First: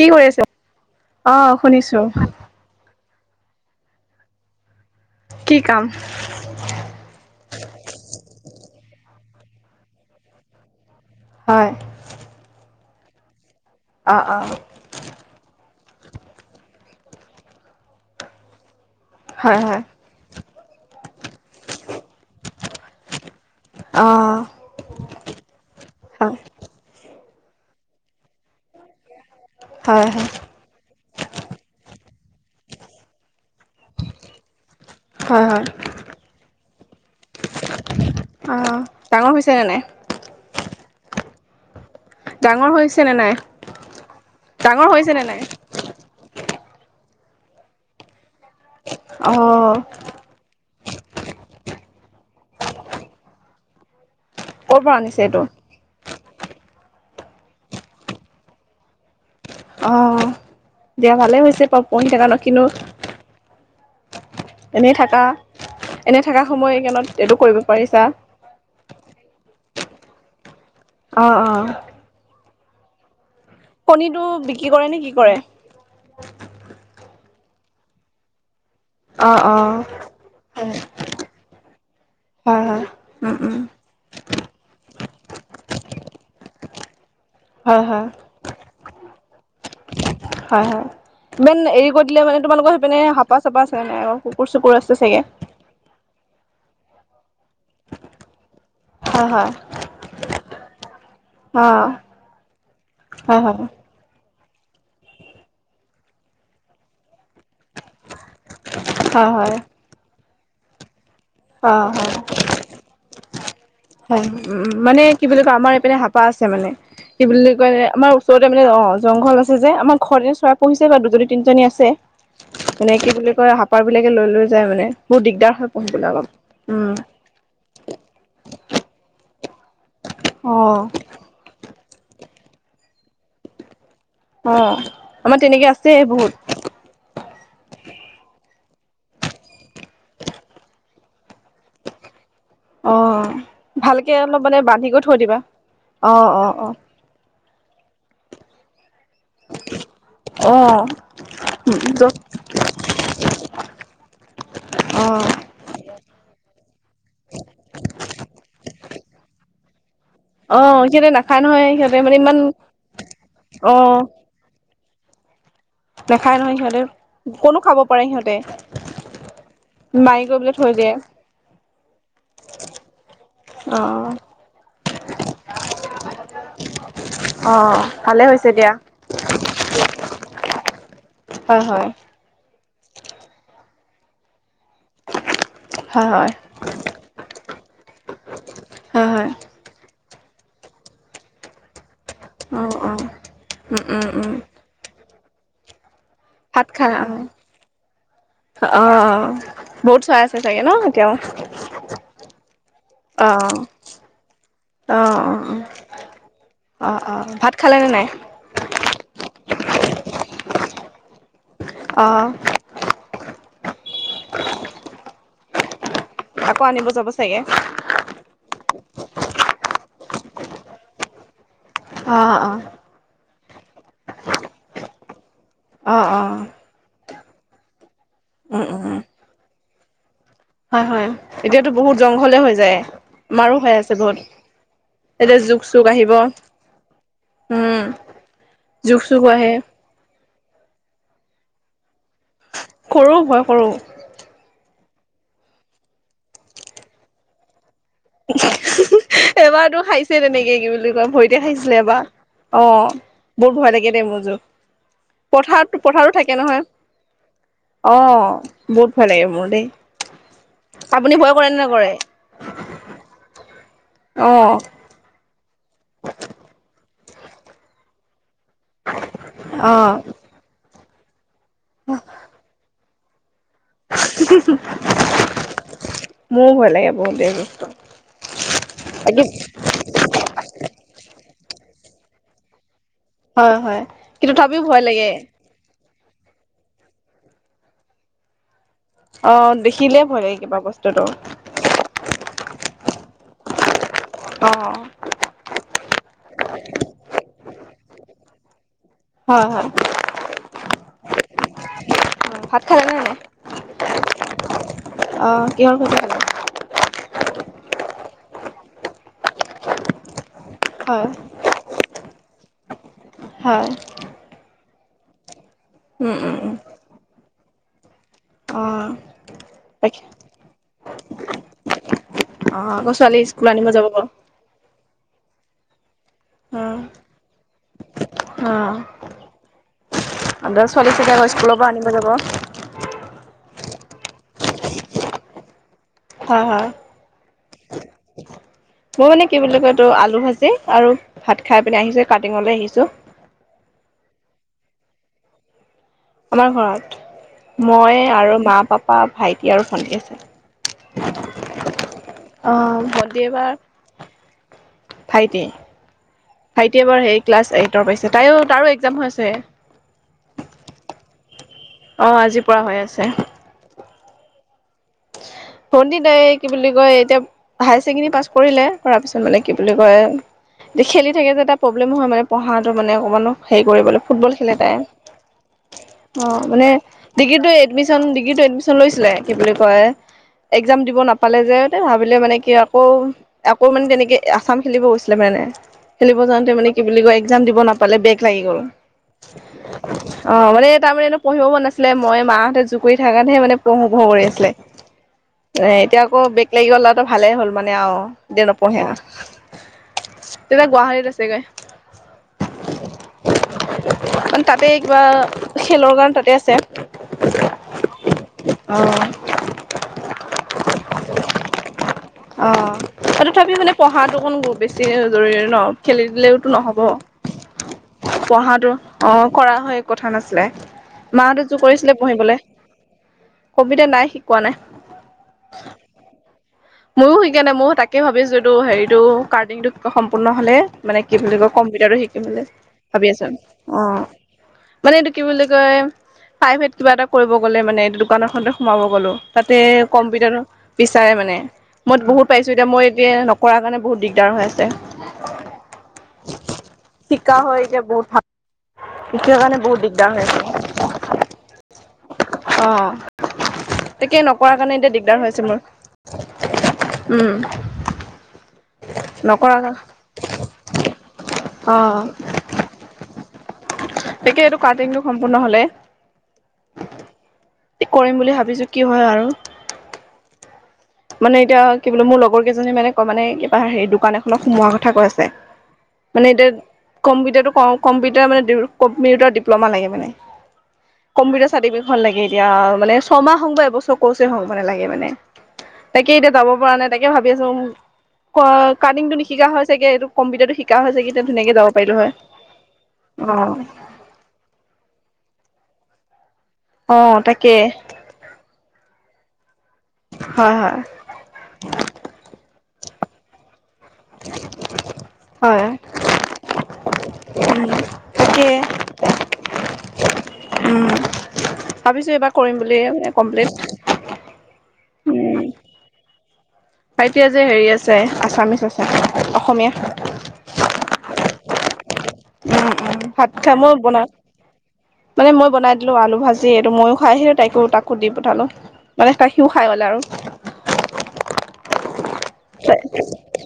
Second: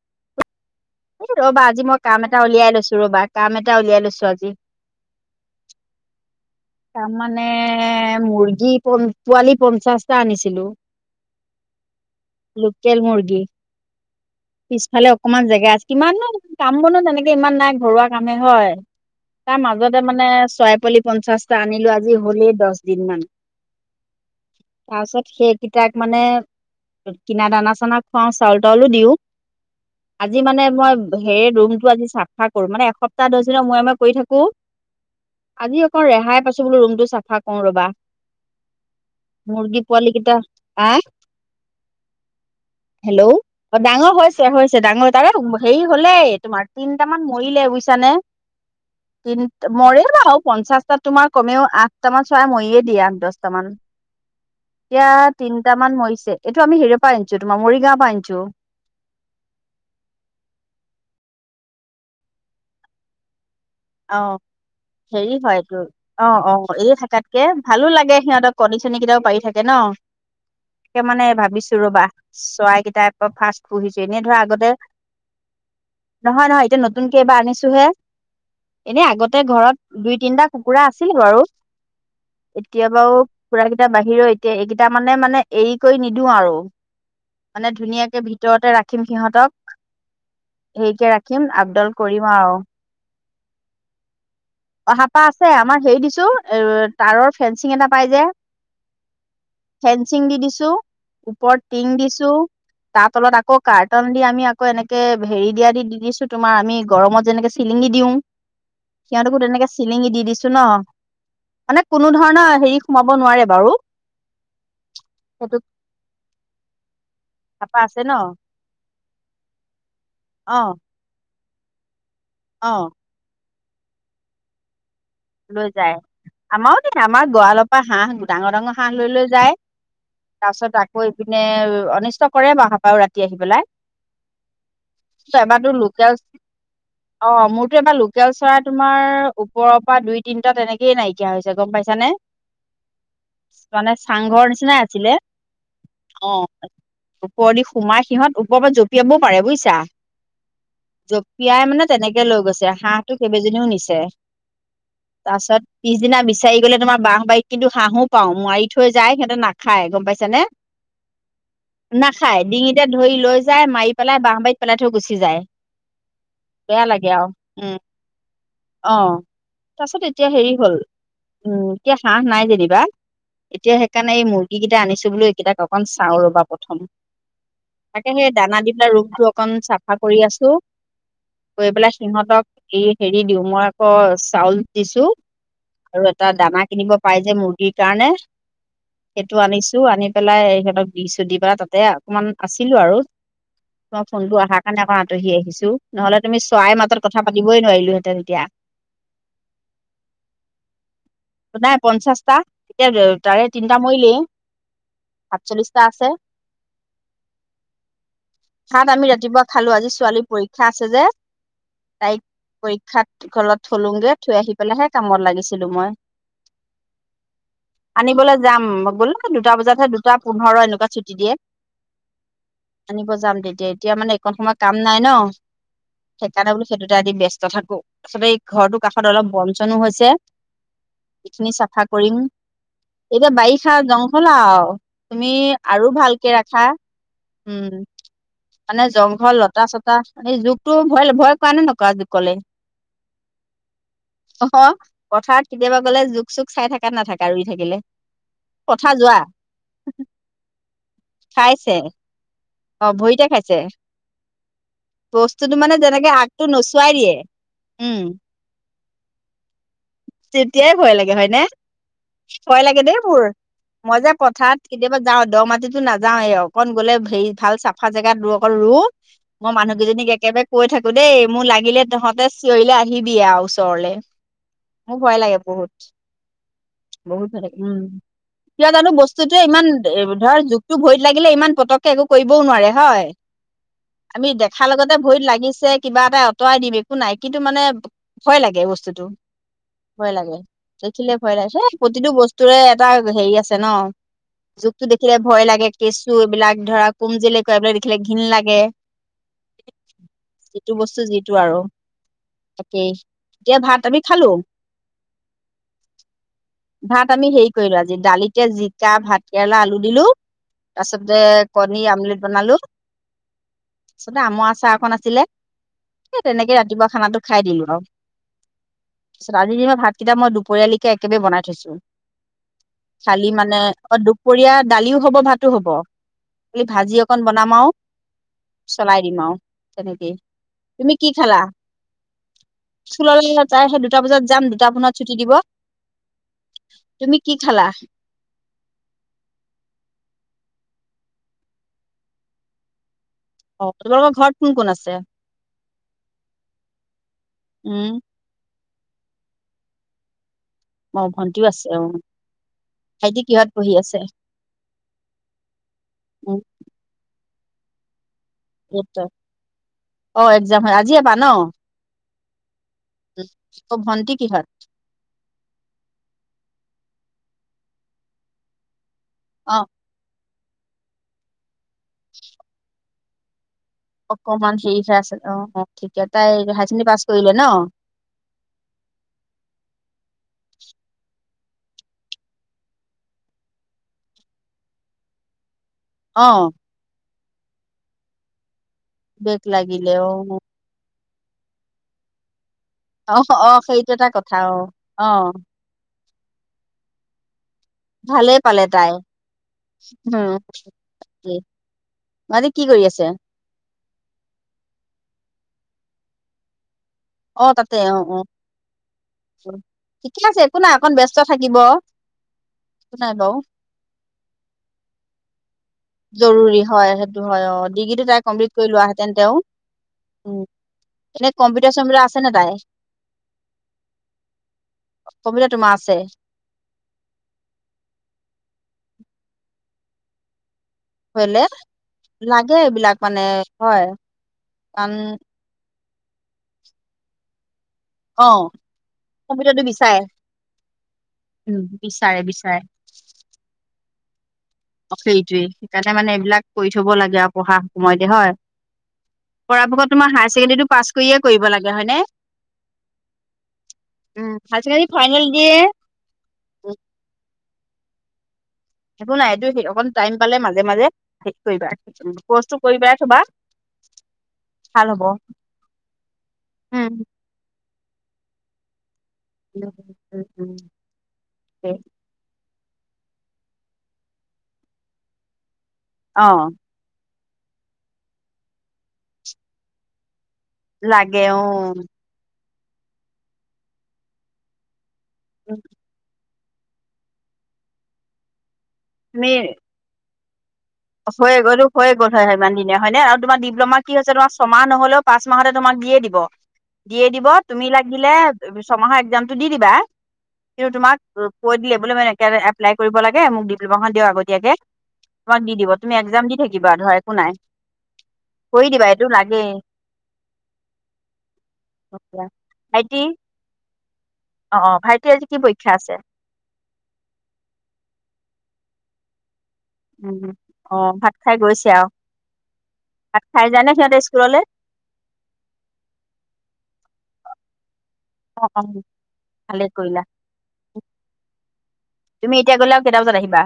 কি কৰি আছ? এই ৰ'বা আজি মই কাম এটা উলিয়াই লৈছো ৰ'বা, কাম এটা উলিয়াই লৈছো আজি। কি কাম। তাৰ মানে মুৰ্গী পোৱালি পঞ্চাশটা আনিছিলো। হয়। লোকেল মুৰ্গী, অ' অ'। পিছফালে অকমান জেগা আছ কিমাননো, কাম বনত তেনেকে ইমান নাই। ঘৰুৱা কামহে হয়। তাৰ হয়, হয়। মাজতে মানে চৰাই পোৱালি পঞ্চাশটা আনিলো আজি হ'লেই দচ দিন মান। অ' তাৰ পিছত সেইকিটাক মানে হয়, কিনা দানা চানা খুৱাও, চাউল তাউলো দিওঁ। হয়, হয়। আজি মানে মই হে ৰুমটো আজি চাফা কৰোঁ। মানে এসপ্তাহ দছ দিন মূয়ে মূয়ে কই থাকোঁ। হয়, হয়। আজি অক ৰেহাই পাইছোঁ বোলো ৰুমটো চাফা কওঁ ৰবা। অ' ডাঙৰ হৈছে নে নাই? মুৰ্গী পোৱালি কেইটা হা? ডাঙৰ হৈছে নে হেল্ল' নাই? অ', ডাঙৰ হৈছে হৈছে ডাঙৰ তাৰে হেৰি হলেই তোমাৰ তিনটামান মৰিলে বুইছানে। অ' তিন, মৰিল বাও পঞ্চাছ তোমাৰ কমেও আঠটামান চৱা মইয়ে দিয়া। আঠ দছটামান। ক'ৰ পৰা এতিয়া আনিছে এইটো? তিনটামান মইছে। টো আমি হেইৱ পা আনিছোঁ। তোমাৰ মৰিগাঁও পা আনিছোঁ। অ' দিয়া ভালে হৈছে পা-পঢ়ি থাকা ন কিনো অ'। এনেই থাকা হেৰি হয় এইটো, এনে অ', থকা অ' এই সময়কণত এইটো থাকাতকে কৰিব ভালো পাৰিছা। লাগে সিহঁতক কণী চণী কেইটাও পাৰি থাক গে ন তাকে মানে অ' অ'। ভাবিছোঁ ৰ'বা চৰাইগিটা অ' ফাছ পুহিছো এনে কণীটো ধৰা আগতে, বিক্ৰী কৰে নে কি কৰে? নহয়, নহয় এতিয়া নতুন কেইবাৰ আনিছোহে এনে অ' আগতে ঘৰত অ'। দুই তিনটা হয়, হয়। কুকুৰা আছিল বাৰু। হয়, এতিয়াাবাও উম, উম। পুৰা কিটা বাহিৰেও এতিয়া এইকিটা মানে, মানে এই কই নিদো আৰু। মানে হয়, হয়। ধুনীয়াকে ভিতৰতে ৰাখিম সিহঁতক। হয় হয়। হেইকে ৰাখিম, ইমান আবদল এৰি কৰি দিলে কৰিম মানে আও। তোমালোকৰ সেইপিনে হাপা চাপা আছে নাই আকৌ কুকুৰ চুকুৰ আছে অহাপা চাগে। আছে। আমাৰ হেই দিছো এ তাঁৰৰ ফেন্সিং এটা পাই যে। হয় হয় ফেঞ্চিং দি দিছোঁ, ওপৰত টিং অ' দিছোঁ। তা তলত হয় আকৌ হয় হয় কাৰ্টন দি আমি আক কৈ এনেকে হেৰি দিয়া দি দিছোঁ তোমাৰ আমি গৰমত যেনেকে চিলিঙি দি সিহঁতকো হয়। তেনেকে চিলিঙি দি দিছো ন। মানে অ' কোনো হয় ধৰণৰ হেই সোমাব নোৱাৰে বাৰু। হয় উ, উ মানে কি বুলি কয় সেইটো আমাৰ এইপিনে হাপা আছে মানে। কি বুলি কয় চাফা আছে আমাৰ ন ওচৰতে মানে অ' জংঘল আছে যে, আমাৰ ঘৰতে চৰাই অ পুহিছে ন দুজনী তিনিজনী আছে অ মানে কি বুলি কয় হাপাৰবিলাকে লৈ লৈ যায় মানে। বহুত দিগদাৰ লৈ হয় যায় পুহিবলৈ অলপ। আমাৰো উম দেই আমাৰ গোৱালৰ পৰা হাঁহ ডাঙৰ ডাঙৰ খান লৈ লৈ যায়, অ' তাছত আকৌ ইপিনে অত অনিষ্ট কৰে বাও হাপাও ৰাতি আহি পেলাই। অ' আমাৰ এবাৰতো তেনেকে আছে লোকেল বহুত। অ' মোৰতো এবাৰ লোকেল চৰাই তোমাৰ ওপৰ দুই তিনিটা তেনেকয়ে নাইকিয়া হৈছে গম পাইছা নে? অ' ভালকে অলপ মানে নিচিনাই বান্ধি কৈ আছিলে থৈ দিবা। অ', অ'-অ'। ওপৰ দি সোমাই সিহঁত, ওপৰ পা জঁপিয়াবও পাৰে বুইছা। অ' জপিয়াই মানে অ' তেনেকে লৈ গৈছে হাঁহটো কেইবাজনীও নিছে। অ তাছত পিছদিনা বিচাৰি গ'লে তোমাৰ বাঁহ বাৰীত কিন্তু হাঁহো পাওঁ। মোৱা মাই থৈ যায়, সিহঁতে নাখাই গম পাইছ ছানে। অ', সিহঁতে নাখায় নহয় সিহঁতে মানে ইমান নাখায় ডিঙিতে ধই লৈ যাই অ মাই পেলাই বাঁহ বাইত পেলাই থৈ গুচি যায়। নাখায় নহয় সিহঁতে বেয়া লাগে আৰু ক'নো উম খাব পাৰে সিহঁতে। তাছত মাৰি এতিয়া গৈ হেৰি পেলাই থৈ হ'ল দিয়ে উম এতিয়া হাঁহ নাই যেনিবা। এতিয়া অ হেকাণে এই মুৰ্গীগিটা আনিছোঁ বুলো এইকিটাক অকণ চাওঁ ৰ'বা প্ৰথম। অ তাকে ভালে হেই হৈছে দানা দিয়া দি পেলাই ৰুমটো অকন চাফা কৰি আছোঁ। হয় গৈ হয় পেলাই সিহঁতক এই হেৰি দিওঁ, মই আকৌ চাউল দিছো। আৰু হয় এটা হয় দানা কিনিব পাই যে মুৰ্গিৰ কাৰণে হয় হয় সেইটো আনিছো আনি। পেলাই সিহঁতক দিছো, দি পেলা তাতে অকমান অ আছিলো অ আৰু উম তই উম উম ফোনটো অহাৰ কাৰণে আক তহি আহিছো নহ'লে, তুমি ভাত চৰাই খা মাতত অ কথা পাতিবই নোৱাৰিলোহেঁতেন এতিয়া অ বহুত চৰাই আছে চাগে ন এতিয়াও । নাই পঞ্চাশটা, এতিয়া অ তাৰে তিনটা মৰিল। কি অ', -অ', - অ'। অ অ ভাত খালেনে নাই তাত আমি ৰাতিপুৱা খালো, আজি ছোৱালীৰ পৰীক্ষা যে অ তাইক পৰীক্ষাত ঘলত থলোগে, থৈ আহি পেলাইহে কাম। লাগিছিলো মই আকৌ আনিব যাব চাগে আনিবলৈ যাম বোল দুটা বজাতহে, দুটা পোন্ধৰ এনেকুৱাত ছুটি দিয়ে। অ', -অ'। এয়া এতিয়া মানে এইকণ সময় কাম নাই ন' অ অ সেইকাৰণে বোলো সেইটোতে আজি ব্যস্ত থাকো। আচলতে ঘৰটোৰ কাষত অলপ বন-চনো হৈছে। হয়-হয়, এইখিনি এতিয়াতো চাফা বহুত কৰিম জংঘলে হৈ যায়। এতিয়া আমাৰো হৈ বাৰিষা আছে বহুত জংঘল আৰু তুমি এতিয়া জোক চোক আৰু আহিব ভালকে ৰাখা। উম, মানে জোক চোক জংঘল, আহে লতা-চতা এই জোকটো ভয়, ভয় কৰা নে নকৰা। জোকলে কৰো ভয় কৰো। অ পথাৰত কেতিয়াবা গ'লে, জোক-চোক চাই থাকা নে নাথাকা ৰুই থাকিলে। পথাৰ যোৱা এবাৰতো খাইছে তেনেকে কি বুলি কয় ভৰিতে খাইছে খাইছিলে এবাৰ। অ' ভৰিতে বৰ খাইছে ভয় লাগে দে মোৰযো বস্তুটো মানে পথাৰত যেনেকে পথাৰো থাকে আগটো নহয়, নচুৱাই দিয়ে উম অহ বহুত ভয় লাগে মোৰ দেই। তেতিয়াই ভয় আপুনি লাগে হয়নে, কৰে নে নকৰে ভয় লাগে দেই। মোৰ। মই যে অ পথাৰত কেতিয়াবা যাও দ' মাটিতো নাযাওয়ে, এই অকন গ'লে হেৰি ভাল চাফা জেগাত ৰু অকল ৰু মই অ মানুহ কেইজনীক একেবাৰে কৈ থাকো দেই, মোৰ লাগিলে তহঁতে চিঞৰিলে আ আহিবি ওচৰলে মোৰ ভয় লাগে বহুত। মোৰো ভয় লাগে বহুত দেই ভালে জোক। উম' কিয় জানো বাকী বস্তুতে ইমান এ ধৰ জোকটো ভৰিত লাগি ইমান পতককে একো কৰিবও নোৱাৰে হয়, হয় হয় আমি কিন্তু তথাপিও দেখাৰ ভয় লগতে লাগে ভৰিত লাগিছে। কিবা এটা আঁতৰাই দিম একো নাই কিন্তু মানে ভয় লাগে বস্তুটো। অ দেখিলে ভয় লাগে, কিবা বস্তুটো দেখিলে ভয় লাগে প্ৰতিটো বস্তুৰে টা হেৰি আছে ন অ জোকটো দেখিলে ভয় লাগে। কেঁচু এইবিলাক ধৰা, কুম জিলকুৱা এইবিলাক দেখিলে ঘিণ লাগে। হয়- হয়। যিটো বস্তু যিটো আৰু ভাত খালে তাকেই নে নাই এতিয়া ভাত আমি। খালো অ', কিহৰ সৈতে খালে? ভাত আমি সেই কৰিলো আজি দালিতে, জিকা, ভাত কেৰেলা, আলু দিলো। হয়, তাৰপাছতে কণী, আমলেট বনালো হয়, তাৰপিছতে আমৰ আচাৰ আছিলে, উম, সেই উম, উম, তেনেকে ৰাতিপুৱা খানাটো খাই দিলো আৰু অ', তিছত আজি দিনৰ তাকে, ভাতকেইটা মই দুপৰিয়ালিকে একেবে বনাই থৈছো। অ', আকৌ ছোৱালী চালি স্কুল মানে আনিব যাব অ' বাৰু। দুপৰীয়া দালিও হ'ব ভাতো হ'ব, সি অ', ভাজি অকন বনাম আৰু চলাই দিম আৰু তেনেকে। আপোনাৰ ছোৱালী ছাগে আকৌ স্কুলৰ পৰা আনিব যাব। চাই সেই দুটা বজাত যাম, দুটা পোনত ছুটি দিব। হয়-হয় তুমি কি খালা? মই মানে কি বুলি কয়, এইটো আলু ভাজি আৰু ভাত খাই পিনে আহিছো, কাটিঙলৈ আহিছো। অ' তোমালোকৰ ঘৰত কোন-কোন আছে। আমাৰ ঘৰত উম, মই আৰু মা, পাপা ভাইটি আৰু ভণ্টি আছে। মই ভণ্টিও আছে, অ' অ', ভণ্টি ভাইটি কিহত এইবাৰ পঢ়ি আছে। ভাইটি। উম, ভাইটি এবাৰ হে ক্লাছ এইটৰ পাইছে তাইো তাৰো এক্সাম ত। হৈছে অ', এক্সাম হয় আজি এবাৰ ন? অ আজিৰ পৰা হৈ আছে [inaudible] উম, অ', ভন্টি কিহত? ভণ্টি দাই কি বুলি কয় এতিয়া হায়াৰ ছেকেণ্ডৰী পাছ কৰিলে কৰাৰ পিছত মানে কি অ', বুলি কয় খেলি থাকে যে এটা প্ৰব্লেম হয় মানে পঢ়াটো মানে অকণমানো হে কৰিবলৈ ফুটবল খেলে অকমান তাই হেৰি হৈ আছে অ', অ', ঠিকে তাই অ', হাই মানে ছেকেণ্ডাৰী পাছ কৰিলে ন? ডিগ্ৰীটো এডমিশন ডিগ্ৰী এডমিচন লৈছিলে কি বুলি কয় এক্সাম দিব নাপালে নাপালে যে ভাবিলে মানে কি আকৌ, আকৌ মানে কেনেকে আছাম খেলিব গৈছিলে মানে খেলিব যাওঁতে অ', মানে কি বুলি কয় এক্সাম দিব নাপালে বেগ লাগি গ'ল বেক লাগিলে অঔ। অ' মানে তাৰমানে পঢ়িব মোনব নাছিলে মই মাহঁতে জোক কৰি অ', অ', থাকাতহে মানে অ', পঢ়ো সেইটো পঢ় এটা কৰি কথা আছিলে অ', অ এতিয়াকৌ বেগ লাগি গ'ল তাইটো ভালে হ'ল মানে অহ ভালেই দে পালে নপঢ়ে তাই উম, তেতিয়া গুৱাহাটীত তাকে। আছেগৈ আজি কি কৰি আছে? মানে তাতে কিবা খেলৰ কাৰণে তাতে আছে অ', তাতে অ', অ ঠিকে আছে একো নাই অকন ব্যস্ত থাকিব। অ', একো নাই আৰু বাৰু। তথাপিও মানে পঢ়াটো কোন বেছি জৰুৰী ন খেলি দিলেওতো জৰুৰী নহ'ব হয় সেইটো হয় অ ডিগ্ৰীটো তাই কমপ্লিট কৰি পঢ়াটো লোৱাহেঁতেন অ তেওঁ কৰা হয় কথা উম নাছিলে এনে মাহঁতে যোৰ কম্পিউটাৰ কৰিছিলে চম্পিউটাৰ আছে নে পঢ়িবলৈ তাই কবিতা নাই শিকোৱা কম্পিউটাৰ তোমাৰ নাই। আছে ময়ো শিকা নাই ময় তাকে ভাবিছো এইটো হেৰিতটো কাৰ্তিক দু সম্পূৰ্ণ হলে মানে কি বুলি কৰিলে কয় কম্পিউটাৰো শিকিম বুলি লাগে এইবিলাক ভাবি মানে আছা অ হয় মানে এইটো কাৰণ কি বুলি কয় প্ৰাইভেট কিবা এটা কৰিব গ'লে মানে অ দোকানৰখনতে সোমাব গ'লো তাতে কম্পিউটাৰটো বিচাৰে কম্পিউটাৰ বিচাৰে মানে উম মই বিচাৰে বহুত পাইছো বিচাৰে এতি মই এতিয়া নকৰৰা কাৰণে বহুত দিগদাৰ হয় সেইটোৱে সেইকাৰণে মানে এইবিলাক কৰি থব লাগে আৰু শিকা পঢ়া হয় এতিয়া বহুত সময়তে ভাল হয় শিকাৰ কাৰণে বহুত পৰাপক্ষত দিগদাৰ তোমাৰ হৈ হায়াৰ আছে ছেকেণ্ডৰীটো পাছ কৰিয়ে কৰিব লাগে হয়নে অ তাকে উম নকৰা কাৰণে এতিয়া দিগদাৰ ছেকেণ্ডৰীটো হৈছে দিয়ে মোৰ উম, উম। একো নাই এইটো নকৰা অকন টাইম পালে মাজে মাজে হে কৰিবা অ কৰ্চটো কৰিবা থবা [unintelligible] তেতিয়া এইটো ভাল কাটিংটো হ'ব সম্পূৰ্ণ হলে উম [inaudible] কৰিম বুলি ভাবিছো কি হয় আৰু উ উম উম মানে এতিয়া উম, কি বোলো মোৰ লগৰ কেইজনী মানে ক মানে কিবা হেৰি দোকান এখনক সোমোৱাৰ কথা কৈ আছে মানে অ এতিয়া কম্পিউটাৰটো কম্পিউটাৰ মানে কম্পিউটাৰ ডিপ্ল'মা লাগে মানে লাগে অ কম্পিউটাৰ চাৰ্টিফিকখন লাগে এতিয়া মানে ছমাহ হওঁ বা এবছৰ কৌছে হওঁ এক বছৰ লাগে মানে তাকে এতিয়া যাব পৰা নাই তাকে ভাবি আছো কাটিংটো তুমি নিশিকা হৈছেগে এইটো কম্পিউটাৰটো শি হৈ গল হৈয় গ'ল হয় স ইমান দিনে হয়নে আৰু তোমাৰ অ', ডিপ্ল'মা কি হৈছে তোমাৰ ছমাহ নহলেও পাঁচ মাহতে তোমাক দিয়ে দিব দিয়ে অ', দিব তাকে তুমি লাগিলে ছমাহৰ একজাম টো দি দিবা হয়, কিন্তু হয়, তোমাক কৈ দিলে বোলে মে এপ্লাই কৰিব লাগে মোক দি আগতীয়াকে তোমাক দি হয়, দিব তুমি একজাম দি থাকিবা ধৰা একো নাই উম। তাকে কৰি দিবা এইটো লাগেই [inaudible] ভাবিছোঁ এইবাৰ কৰিম ভাইটি বুলিয় কমপ্লেট অ অ ভাইটি আজি কি পৰীক্ষা আছে [inaudible] ভাইতিয়া যে হেৰি আছে আছামিচ আছে অসমীয়া উম অহ ভাত খাই গৈছে আৰু উম, ভাত খাই যায় নে মই সিহঁতে বনা স্কুললে মানে মই বনাই দিলো আলু ভাজি এইটো ময়ো খাই আহিলো তাইকো তাক কুটি অ পঠালোঁ অ মানে কাখীও খাই ভালেই গ'লে আৰু কৰিলা তুমি এতিয়া গ'লে আৰু কেইটা বজাত আহিবা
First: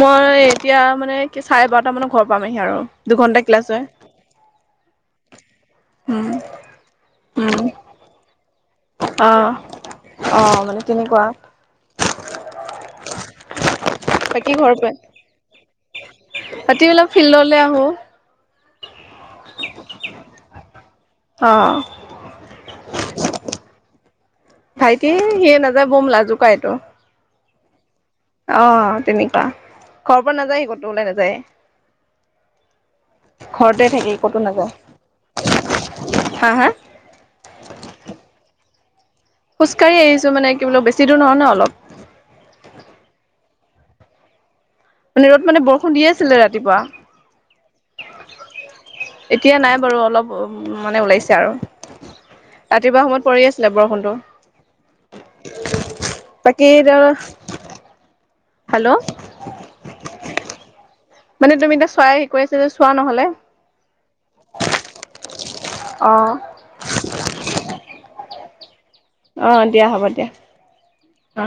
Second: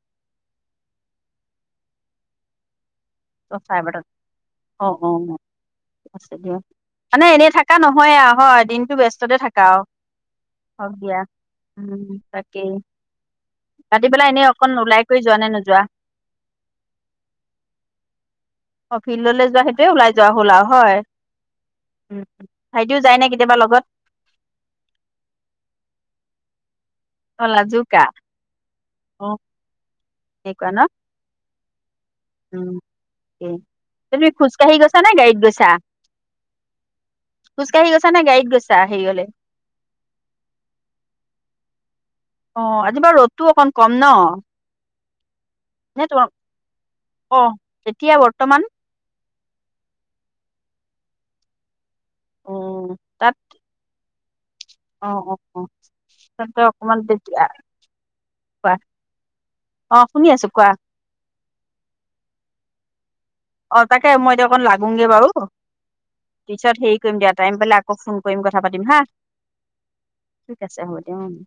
মই এতিয়া মানে কি চাৰে বাৰটামানত ঘৰ পামহি আৰু। দুঘন্টা ক্লাছ হয় অ- অ উম দিয় মানে এনেই উম থকা নহয়ে। দিনটো অ ব্যস্ততে থাকা আৰু। অ মানে হক দিয়া তেনেকুৱা উ, তাকেই। ৰাতি পেলাই এনেই বাকী অকন ঘৰ পাই ওলাই কৰি যোৱা নে নোযোৱা। ৰাতি বিলাক ফিল্ডলৈ আহো। অ, ফিল্ডলৈ যোৱা সেইটোয়ে ওলাই যোৱা হ'ল আৰু হয়। অ উ, ভাইটিও যায় ন? কেতিয়াবা লগত। ভাইটি সিয়ে নাযায় বম লাজুক এইটো। অ, লাজুকা। অ, অ তেনেকুৱা ঘৰৰ পৰা নাযায় ক'তো ওলাই নাযায়ে। উ, থাকি তুমি ক'তো নাযায় খোজকাঢ়ি গৈছা নে গাড়ীত গৈছা? হা হা খোজকাাঢ়ি গৈছা নে গাড়ীত গৈছা? হেৰিলৈ খোজকাঢ়ি আহিছো। মানে কি বো বেছি দূৰ নহয় ন অলপ। অ, আজি বাৰু ৰ'দতটো অকমান কম ন? মানে ৰ'দ মানে বৰষুণ নে তোমাৰ দিয়েছিলে ৰাতিপুৱা। অ তেতিয়া বৰ্তমান এতিয়া নাই বাৰু অলপ মানে ওলাইছে আৰু। অ ৰাতিপুৱা সময়ত তাত পৰি আছিলে বৰষুণটো। অ- অ -অ তেন্তে বাকী অকমান এতিয়া তেতিয়া। কোৱা হেল্ল'। অ শুনি আছো কোৱা। মানে তুমি এতিয়া চাই হে কৰি আছ যে চোৱা নহ'লে। অ, তাকে মই এতিয়া অকণ লাগোগে বাৰু। অ', পিছত হেৰি কৰিম দিয়া টাইম বেললে আকৌ ফোন কৰিম কথা পাতিম হা। অ, দিয়া হ'ব দিয়া। ঠিক আছে হ'ব দিয়া অ।